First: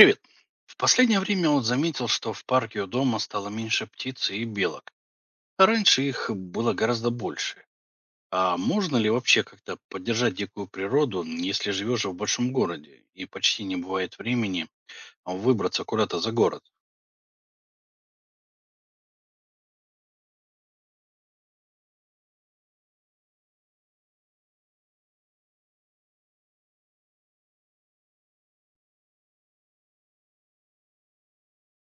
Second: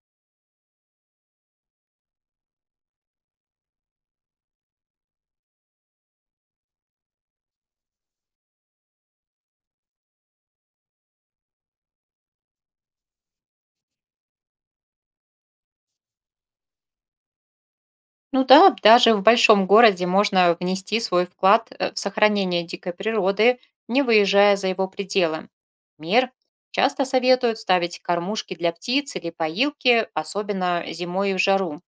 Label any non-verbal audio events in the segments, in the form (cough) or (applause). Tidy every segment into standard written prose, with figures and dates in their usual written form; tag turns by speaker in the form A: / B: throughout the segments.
A: Привет. В последнее время он заметил, что в парке у дома стало меньше птиц и белок. А раньше их было гораздо больше. А можно ли вообще как-то поддержать дикую природу, если живешь в большом городе и почти не бывает времени выбраться куда-то за город?
B: Ну да, даже в большом городе можно внести свой вклад в сохранение дикой природы, не выезжая за его пределы. Мер часто советуют ставить кормушки для птиц или поилки, особенно зимой и в жару.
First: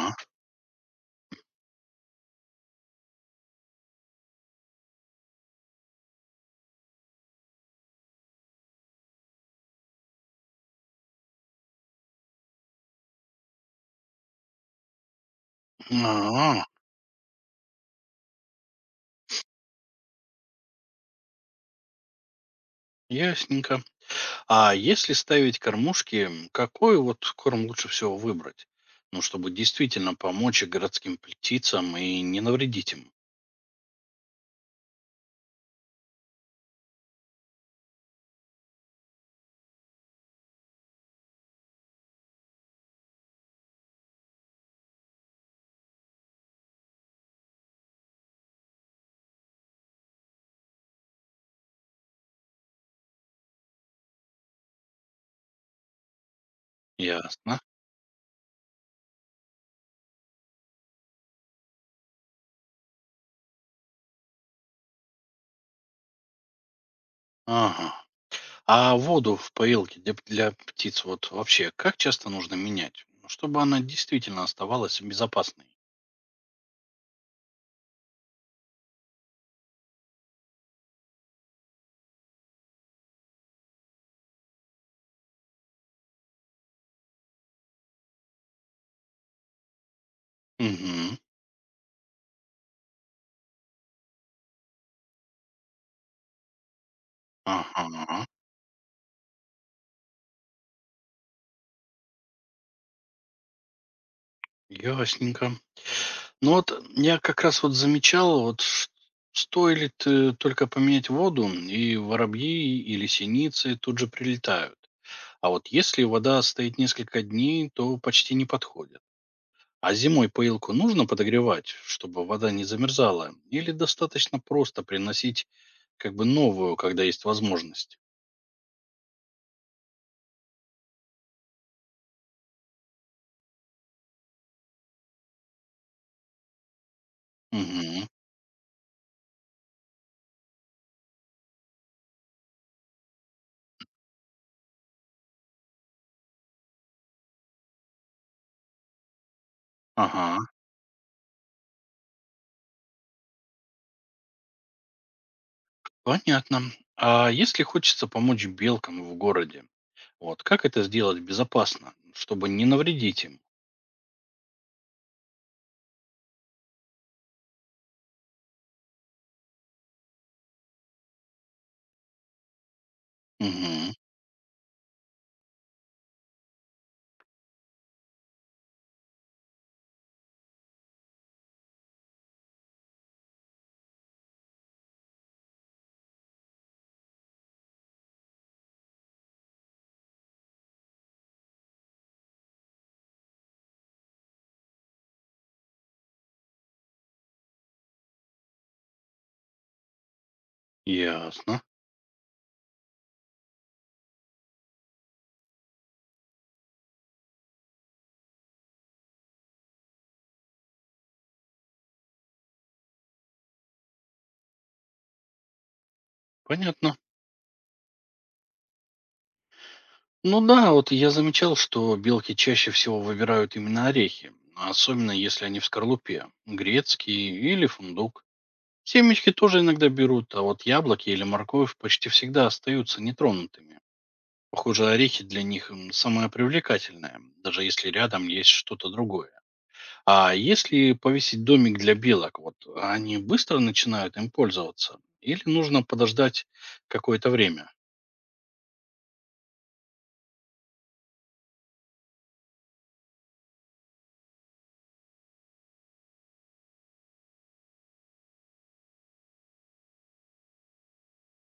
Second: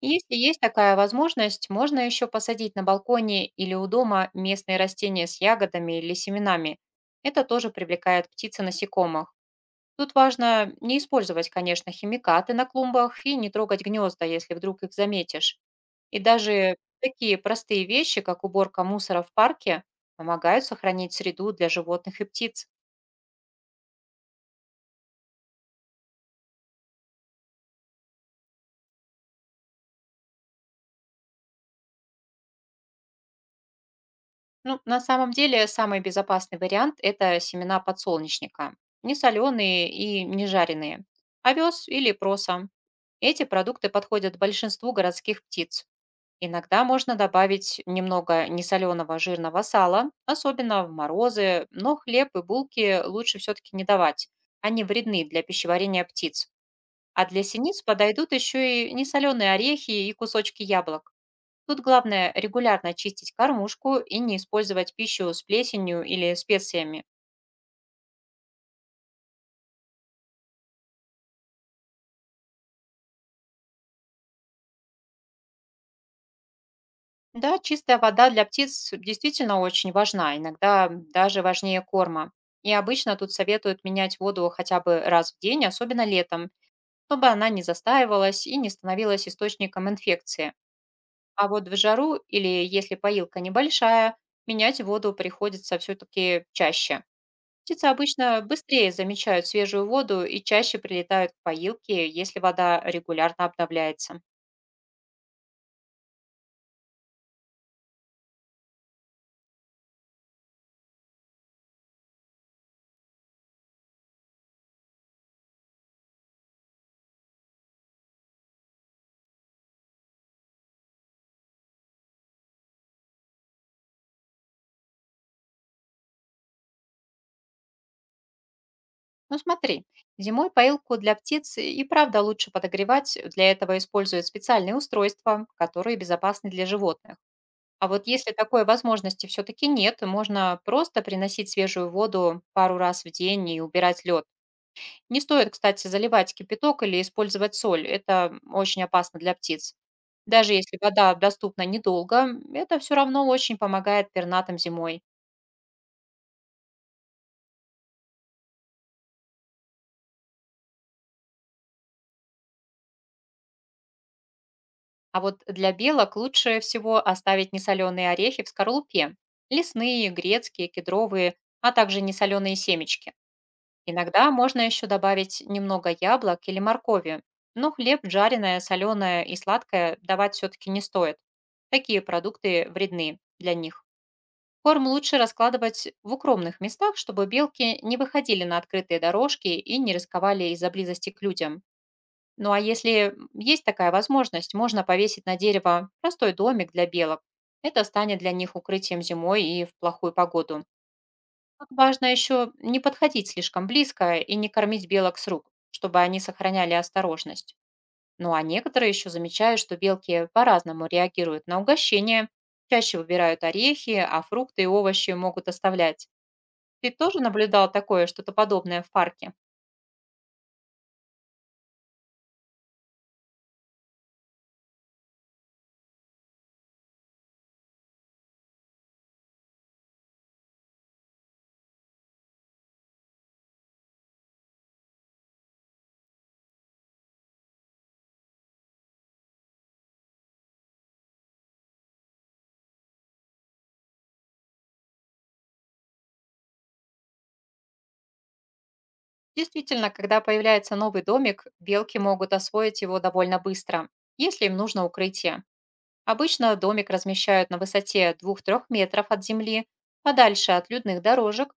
B: И если есть такая возможность, можно еще посадить на балконе или у дома местные растения с ягодами или семенами. Это тоже привлекает птиц и насекомых. Тут важно не использовать, конечно, химикаты на клумбах и не трогать гнезда, если вдруг их заметишь. И
A: А,
B: даже такие простые вещи, как уборка мусора в парке, помогают сохранить среду для животных и птиц.
A: ясненько. А если ставить кормушки, какой вот корм лучше всего выбрать? Ну, чтобы действительно помочь и городским птицам и не навредить им.
B: Ну, на самом деле, самый безопасный вариант — это семена подсолнечника. Не соленые и не жареные. Овес или проса. Эти продукты подходят большинству городских птиц. Иногда можно добавить немного несоленого жирного сала, особенно в морозы, но хлеб и булки лучше все-таки не давать. Они вредны для пищеварения птиц. А для
A: Ясно.
B: синиц подойдут еще и несоленые орехи и кусочки яблок. Тут главное регулярно чистить кормушку и не использовать пищу с плесенью или специями.
A: Ага. А воду в поилке для птиц вот вообще как часто нужно менять, ну, чтобы она действительно оставалась безопасной?
B: Да, чистая вода для птиц действительно очень важна, иногда даже важнее корма. И обычно тут советуют менять воду хотя бы раз в день, особенно летом, чтобы она не застаивалась и не становилась источником инфекции.
A: Угу.
B: А вот в жару или если поилка небольшая, менять воду приходится все-таки чаще. Птицы
A: Ага.
B: обычно быстрее замечают свежую воду и чаще прилетают к поилке, если вода регулярно обновляется.
A: Ясненько. Ну вот я как раз вот замечал, вот стоит только поменять воду, и воробьи или синицы тут же прилетают. А вот если вода стоит несколько дней, то почти не подходит. А зимой поилку нужно подогревать, чтобы вода не замерзала? Или достаточно просто приносить как бы новую, когда есть возможность?
B: Ну смотри, зимой поилку для птиц и правда лучше подогревать, для этого используют специальные устройства, которые безопасны для животных. А вот
A: Угу.
B: если такой возможности все-таки нет, можно просто приносить свежую воду пару раз в день и убирать лед. Не стоит, кстати, заливать кипяток или использовать соль, это очень опасно для птиц.
A: Ага.
B: Даже если вода доступна недолго, это все равно очень помогает пернатым зимой.
A: Понятно. А если хочется помочь белкам в городе, вот как это сделать безопасно, чтобы не навредить им?
B: А вот для белок лучше всего оставить несоленые орехи в скорлупе. Лесные, грецкие, кедровые, а также несоленые семечки.
A: Угу.
B: Иногда можно еще добавить немного яблок или моркови. Но хлеб, жареное, соленое и сладкое давать все-таки не стоит. Такие продукты вредны для них. Корм лучше раскладывать в укромных местах, чтобы белки не выходили на открытые дорожки и не рисковали из-за близости к людям. Ну а если есть такая возможность, можно повесить на дерево простой домик для белок. Это станет для них укрытием зимой и в плохую погоду.
A: Ясно.
B: Как важно еще не подходить слишком близко и не кормить белок с рук, чтобы они сохраняли осторожность. Ну а некоторые еще замечают, что белки по-разному реагируют на угощение, чаще выбирают орехи, а фрукты и овощи могут оставлять. Ты
A: Понятно.
B: тоже наблюдал такое, что-то подобное в парке?
A: Ну да, вот я замечал, что белки чаще всего выбирают именно орехи, особенно если они в скорлупе, грецкий или фундук. Семечки тоже иногда берут, а вот яблоки или морковь почти всегда остаются нетронутыми. Похоже, орехи для них самое привлекательное, даже если рядом есть что-то другое. А если повесить домик для белок, вот они быстро начинают им пользоваться? Или нужно подождать какое-то время?
B: Действительно, когда появляется новый домик, белки могут освоить его довольно быстро, если им нужно укрытие. Обычно домик размещают на высоте двух 3 метров от земли, подальше от людных дорожек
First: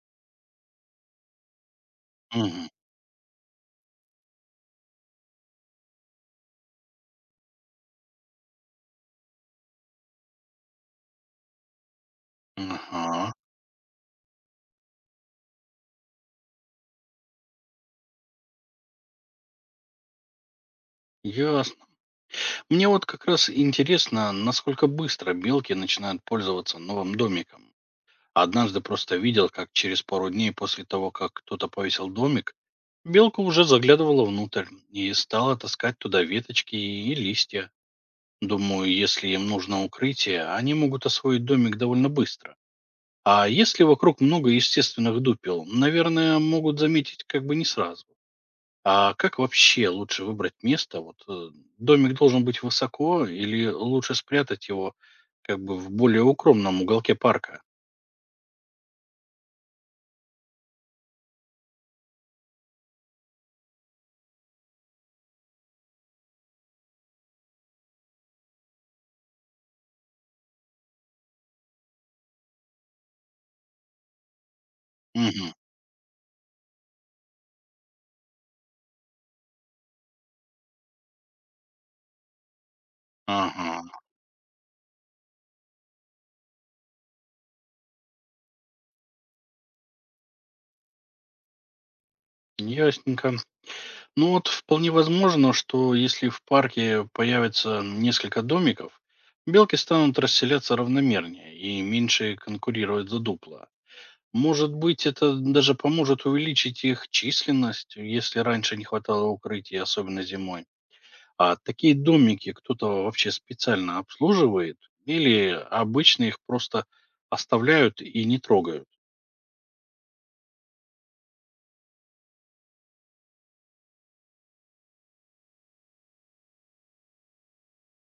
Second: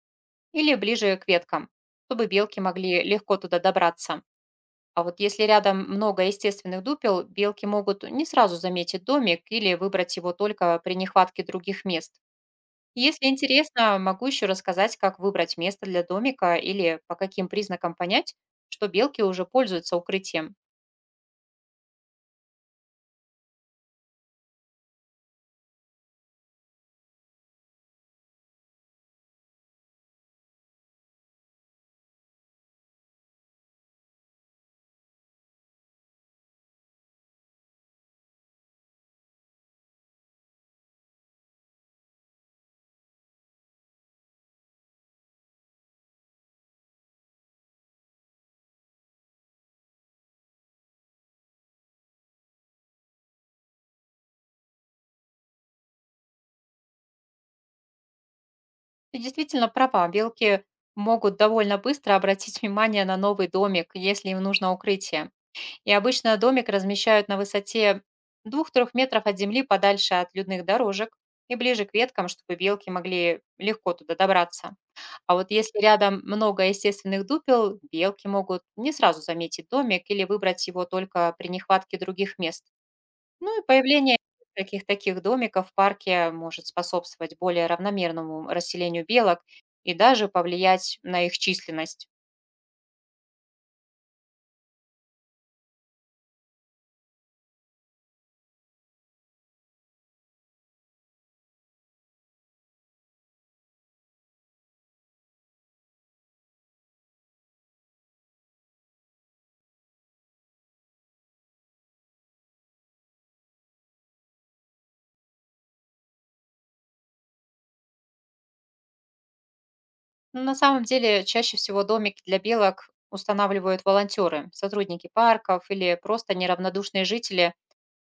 B: или ближе к веткам, чтобы белки
A: Мгм.
B: могли легко туда добраться. А вот если рядом много естественных дупел, белки могут не сразу заметить домик или выбрать его только при нехватке других мест. Если
A: Ага.
B: интересно, могу еще рассказать, как выбрать место для домика или по каким признакам понять, что белки уже пользуются укрытием.
A: Ясно. Мне вот как раз интересно, насколько быстро белки начинают пользоваться новым домиком. Однажды просто видел, как через пару дней после того, как кто-то повесил домик, белка уже заглядывала внутрь и стала таскать туда веточки и листья. Думаю, если им нужно укрытие, они могут освоить домик довольно быстро. А если вокруг много естественных дупел, наверное, могут заметить как бы не сразу. А как вообще лучше выбрать место? Домик должен быть высоко или лучше спрятать его как бы в более укромном уголке парка?
B: Ты действительно права, белки могут довольно быстро обратить (laughs) внимание на новый домик, если им нужно укрытие. И обычно домик размещают на высоте двух 3 метров от земли, подальше от людных дорожек и ближе к веткам, чтобы белки могли легко туда добраться. А
A: Мгм.
B: вот если рядом много естественных дупел, белки могут не сразу заметить домик или выбрать его только при нехватке других мест. Ну и
A: Ага.
B: появление каких таких домиков в парке может способствовать более равномерному расселению белок и даже повлиять на их численность.
A: Ясненько. Ну вот вполне возможно, что если в парке появится несколько домиков, белки станут расселяться равномернее и меньше конкурировать за дупла. Может быть, это даже поможет увеличить их численность, если раньше не хватало укрытий, особенно зимой. А такие домики кто-то вообще специально обслуживает или обычно их просто оставляют и не трогают?
B: Но на самом деле, чаще всего домики для белок устанавливают волонтеры, сотрудники парков или просто неравнодушные жители,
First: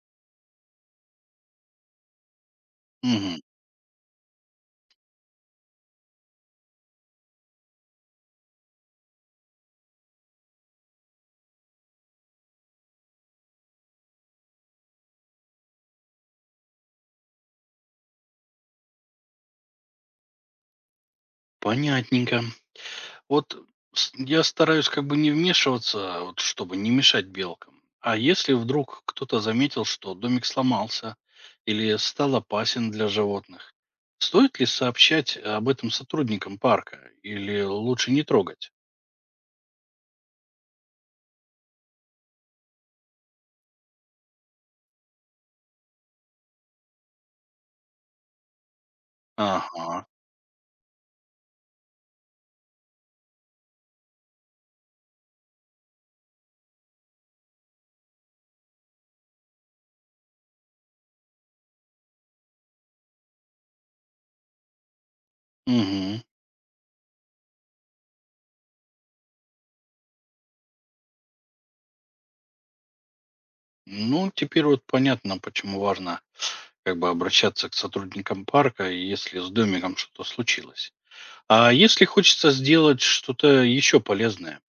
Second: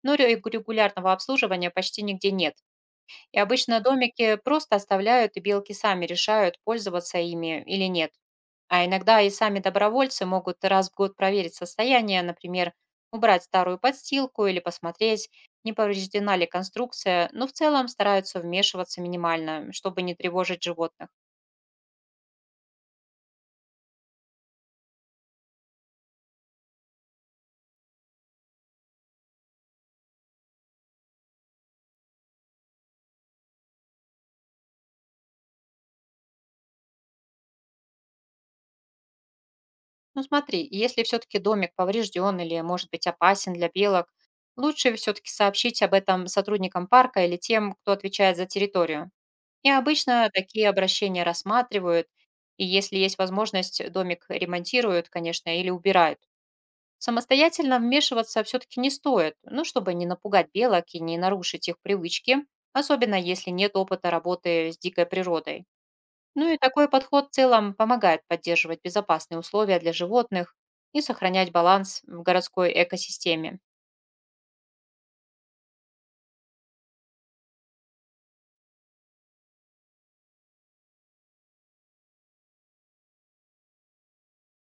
B: но регулярного обслуживания почти нигде нет. И
A: Мгм.
B: обычно домики просто оставляют, и белки сами решают, пользоваться ими или нет. А иногда и сами добровольцы могут раз в год проверить состояние, например, убрать старую подстилку или посмотреть, не повреждена ли конструкция, но в целом стараются вмешиваться минимально, чтобы не тревожить животных.
A: Понятненько. Вот с я стараюсь как бы не вмешиваться, вот чтобы не мешать белкам. А если вдруг кто-то заметил, что домик сломался или стал опасен для животных, стоит ли сообщать об этом сотрудникам парка или лучше не трогать?
B: Ну смотри, если все-таки домик поврежден или может быть опасен для белок, лучше все-таки сообщить об этом сотрудникам парка или тем, кто отвечает за территорию. И
A: Ага.
B: обычно такие обращения рассматривают, и если есть возможность, домик ремонтируют, конечно, или убирают. Самостоятельно вмешиваться все-таки не стоит, ну, чтобы не напугать белок и не нарушить их привычки, особенно если нет опыта работы с дикой природой.
A: Угу.
B: Ну и такой подход в целом помогает поддерживать безопасные условия для животных и сохранять баланс в городской экосистеме.
A: Ну, теперь вот понятно, почему важно как бы обращаться к сотрудникам парка, если с домиком что-то случилось. А если хочется сделать что-то еще полезное?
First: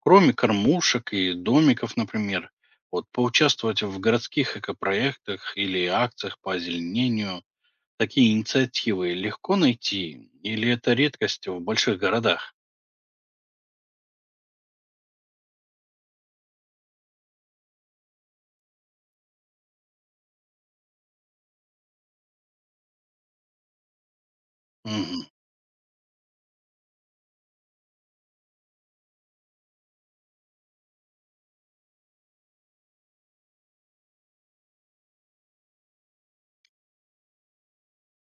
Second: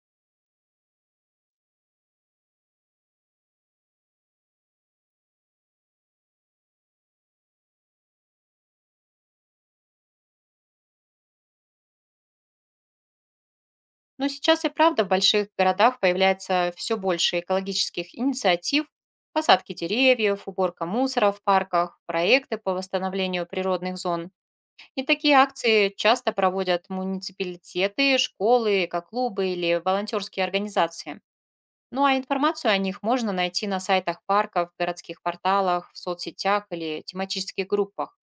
A: Кроме кормушек и домиков, например, вот поучаствовать в городских экопроектах или акциях по озеленению, такие инициативы легко найти или это редкость в больших городах?
B: Но сейчас и правда в больших городах появляется все больше экологических инициатив: посадки деревьев, уборка мусора в парках, проекты по восстановлению природных зон. И
A: Мгм.
B: такие акции часто проводят муниципалитеты, школы, экоклубы или волонтерские организации. Ну а информацию о них можно найти на сайтах парков, городских порталах, в соцсетях или тематических группах.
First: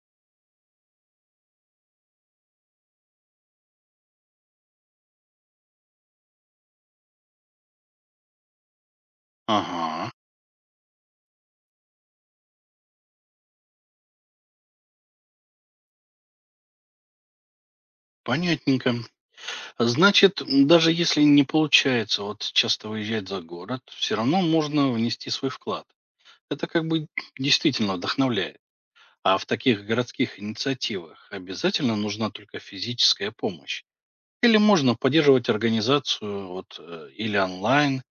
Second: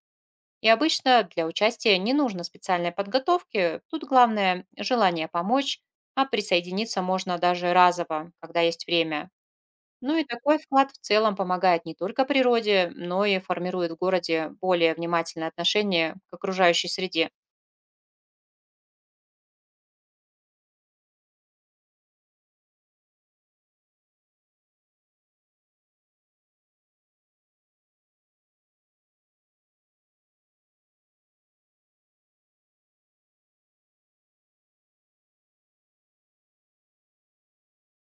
B: И обычно для участия не нужно специальной подготовки, тут главное желание помочь, а присоединиться можно даже разово, когда есть время.
A: Ага,
B: Ну и такой вклад в целом помогает не только природе, но и формирует в городе более внимательное отношение к окружающей среде.
A: понятненько. Значит, даже если не получается вот часто выезжать за город, все равно можно внести свой вклад. Это как бы действительно вдохновляет. А в таких городских инициативах обязательно нужна только физическая помощь. Или можно поддерживать организацию или онлайн,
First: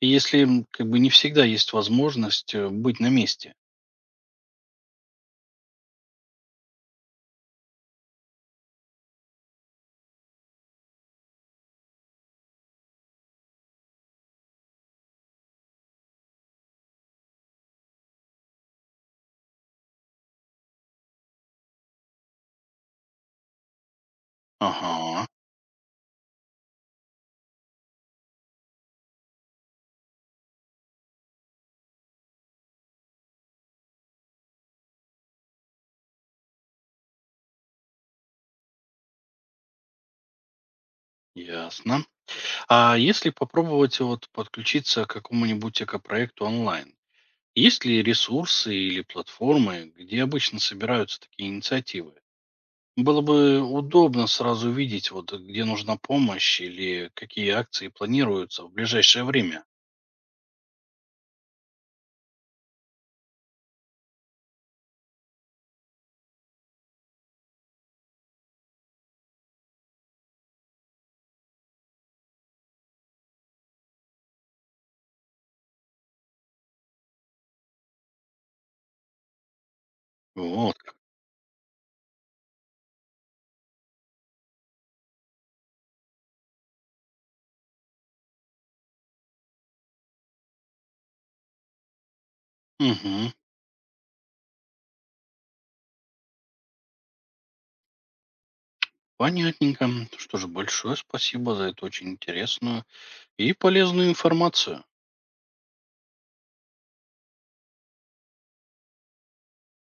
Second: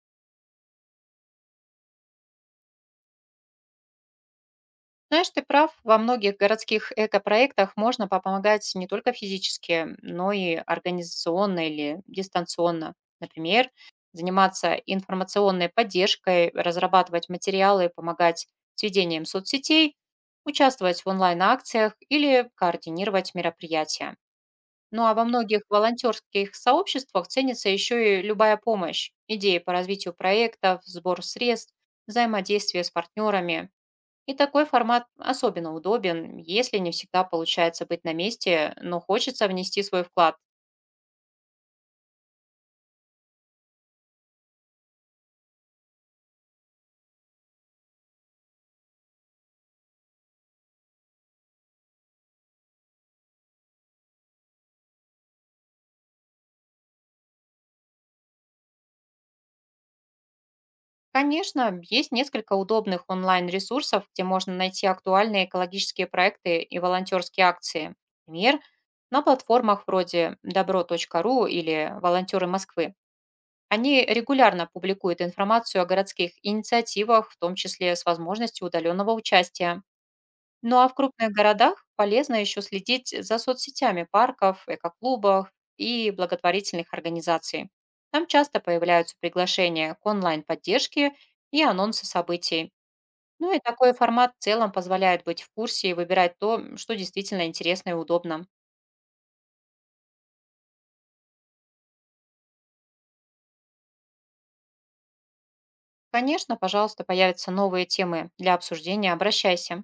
A: и если как бы не всегда есть возможность быть на месте.
B: Знаешь, ты прав. Во многих городских экопроектах можно помогать не только физически, но и организационно или дистанционно. Например, заниматься информационной поддержкой, разрабатывать материалы, помогать с ведением соцсетей, участвовать в онлайн-акциях или координировать мероприятия. Ну а во
A: Ага,
B: многих волонтерских сообществах ценится еще и любая помощь: идеи по развитию проектов, сбор средств, взаимодействие с партнерами. И такой формат особенно удобен, если не всегда получается быть на месте, но хочется внести свой вклад.
A: ясно. А если попробовать вот подключиться к какому-нибудь экопроекту онлайн, есть ли ресурсы или платформы, где обычно собираются такие инициативы? Было бы удобно сразу видеть, вот где нужна помощь или какие акции планируются в ближайшее время.
B: Конечно, есть несколько удобных онлайн-ресурсов, где можно найти актуальные экологические проекты и волонтерские акции. Например, на платформах вроде добро.ру или «Волонтеры Москвы». Они регулярно публикуют информацию о городских инициативах, в том числе с возможностью удаленного участия.
A: Вот
B: Ну а в
A: как.
B: крупных городах полезно еще следить за соцсетями парков, экоклубов и благотворительных организаций. Там часто появляются приглашения к онлайн-поддержке и анонсы событий.
A: Мгм.
B: Ну и такой формат в целом позволяет быть в курсе и выбирать то, что действительно интересно и удобно.
A: Понятненько. Что же, большое спасибо за эту очень интересную и полезную информацию.
B: Конечно, пожалуйста, появятся новые темы для обсуждения, обращайся.